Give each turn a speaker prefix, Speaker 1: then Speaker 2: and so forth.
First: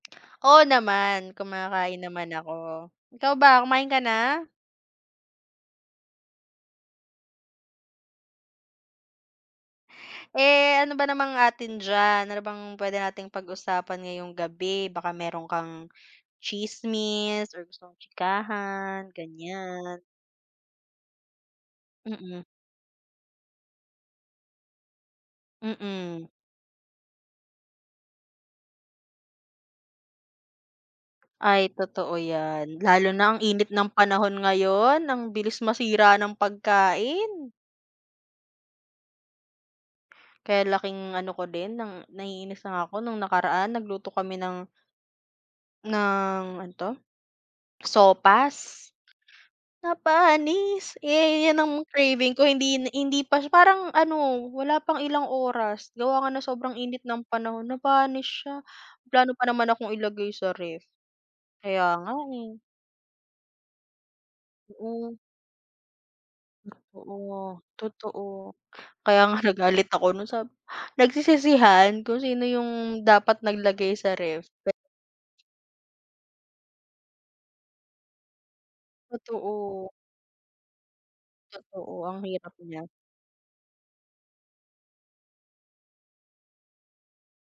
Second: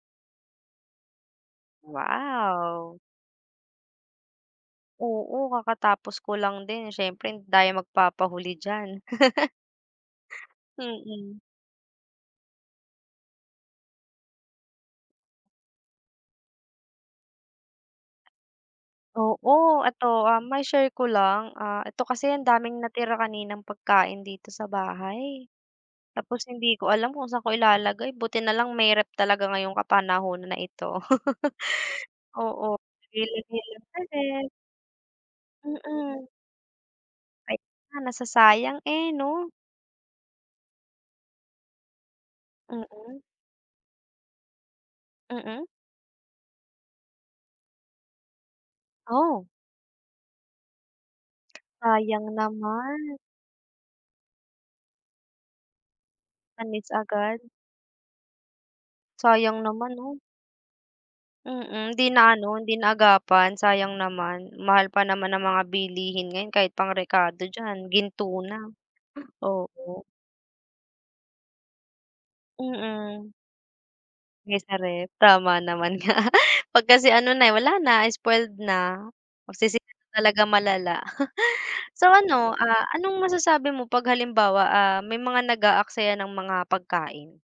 Speaker 1: Oo naman, kumakain naman ako.
Speaker 2: Wow!
Speaker 1: Ikaw ba, kumain ka na?
Speaker 2: Oo, kakatapos ko lang din. Siyempre hindi tayo magpapahuli diyan.
Speaker 1: Eh, ano ba namang
Speaker 2: Kain.
Speaker 1: atin diyan? Ano bang pwede nating pag-usapan ngayong gabi? Baka meron kang tsismis or gustong tsikahan,
Speaker 2: Oo,
Speaker 1: ganyan.
Speaker 2: ito, ah, mai-share ko lang. Ah, ito kasi
Speaker 1: Mm.
Speaker 2: ang daming natira kaninang pagkain dito sa bahay.
Speaker 1: Mm.
Speaker 2: Tapos hindi ko alam kung saan ko ilalagay, buti nalang may ref. talaga ngayong kapanahunan na ito.
Speaker 1: Ay, totoo yan.
Speaker 2: Oo,
Speaker 1: Lalo
Speaker 2: lagay,
Speaker 1: na ang
Speaker 2: lagay
Speaker 1: init
Speaker 2: lang
Speaker 1: ng
Speaker 2: sa
Speaker 1: panahon
Speaker 2: ref.
Speaker 1: ngayon, ang bilis masira
Speaker 2: Mm.
Speaker 1: ng pagkain.
Speaker 2: Ay nga nasasayang, eh, 'no?
Speaker 1: Kaya laking ano ko din ng naiinis na nga ako
Speaker 2: Oo.
Speaker 1: nung nakaraan nagluto kami ng
Speaker 2: Mm.
Speaker 1: ng ano 'to, sopas.
Speaker 2: Aw!
Speaker 1: Napanis, eh, yan ang
Speaker 2: Sayang
Speaker 1: craving ko hindin
Speaker 2: naman!
Speaker 1: hindi pa sy parang ano, wala pang ilang oras. Gawa nga ng sobrang
Speaker 2: Panis
Speaker 1: init ng
Speaker 2: agad.
Speaker 1: panahon, napanis siya. May plano pa
Speaker 2: Sayang
Speaker 1: naman akong
Speaker 2: naman 'no?
Speaker 1: ilagay sa ref.
Speaker 2: Mm,
Speaker 1: Kaya
Speaker 2: hindi
Speaker 1: nga,
Speaker 2: na ano,
Speaker 1: eh.
Speaker 2: hindi naagapan. Sayang naman, mahal pa
Speaker 1: Oo.
Speaker 2: naman ng mga bilihin ngayon kahit pang
Speaker 1: Totoo,
Speaker 2: rekado diyan,
Speaker 1: totoo.
Speaker 2: ginto na.
Speaker 1: Kaya nga nagalit
Speaker 2: Oo.
Speaker 1: ako no'n sab nagsisisihan, kung sino yung
Speaker 2: Mm.
Speaker 1: dapat naglagay sa ref
Speaker 2: Lagay sa ref?
Speaker 1: [unintelligible]
Speaker 2: Tama naman nga. Pag kasi ano na, eh, wala na spoiled na. Magsisisi
Speaker 1: Totoo.
Speaker 2: ka talaga, malala.
Speaker 1: Totoo
Speaker 2: So
Speaker 1: ang hirap
Speaker 2: ano, ah,
Speaker 1: niya.
Speaker 2: anong masasabi mo pag halimbawa, ah, may mga nag-aaksaya ng mga pagkain?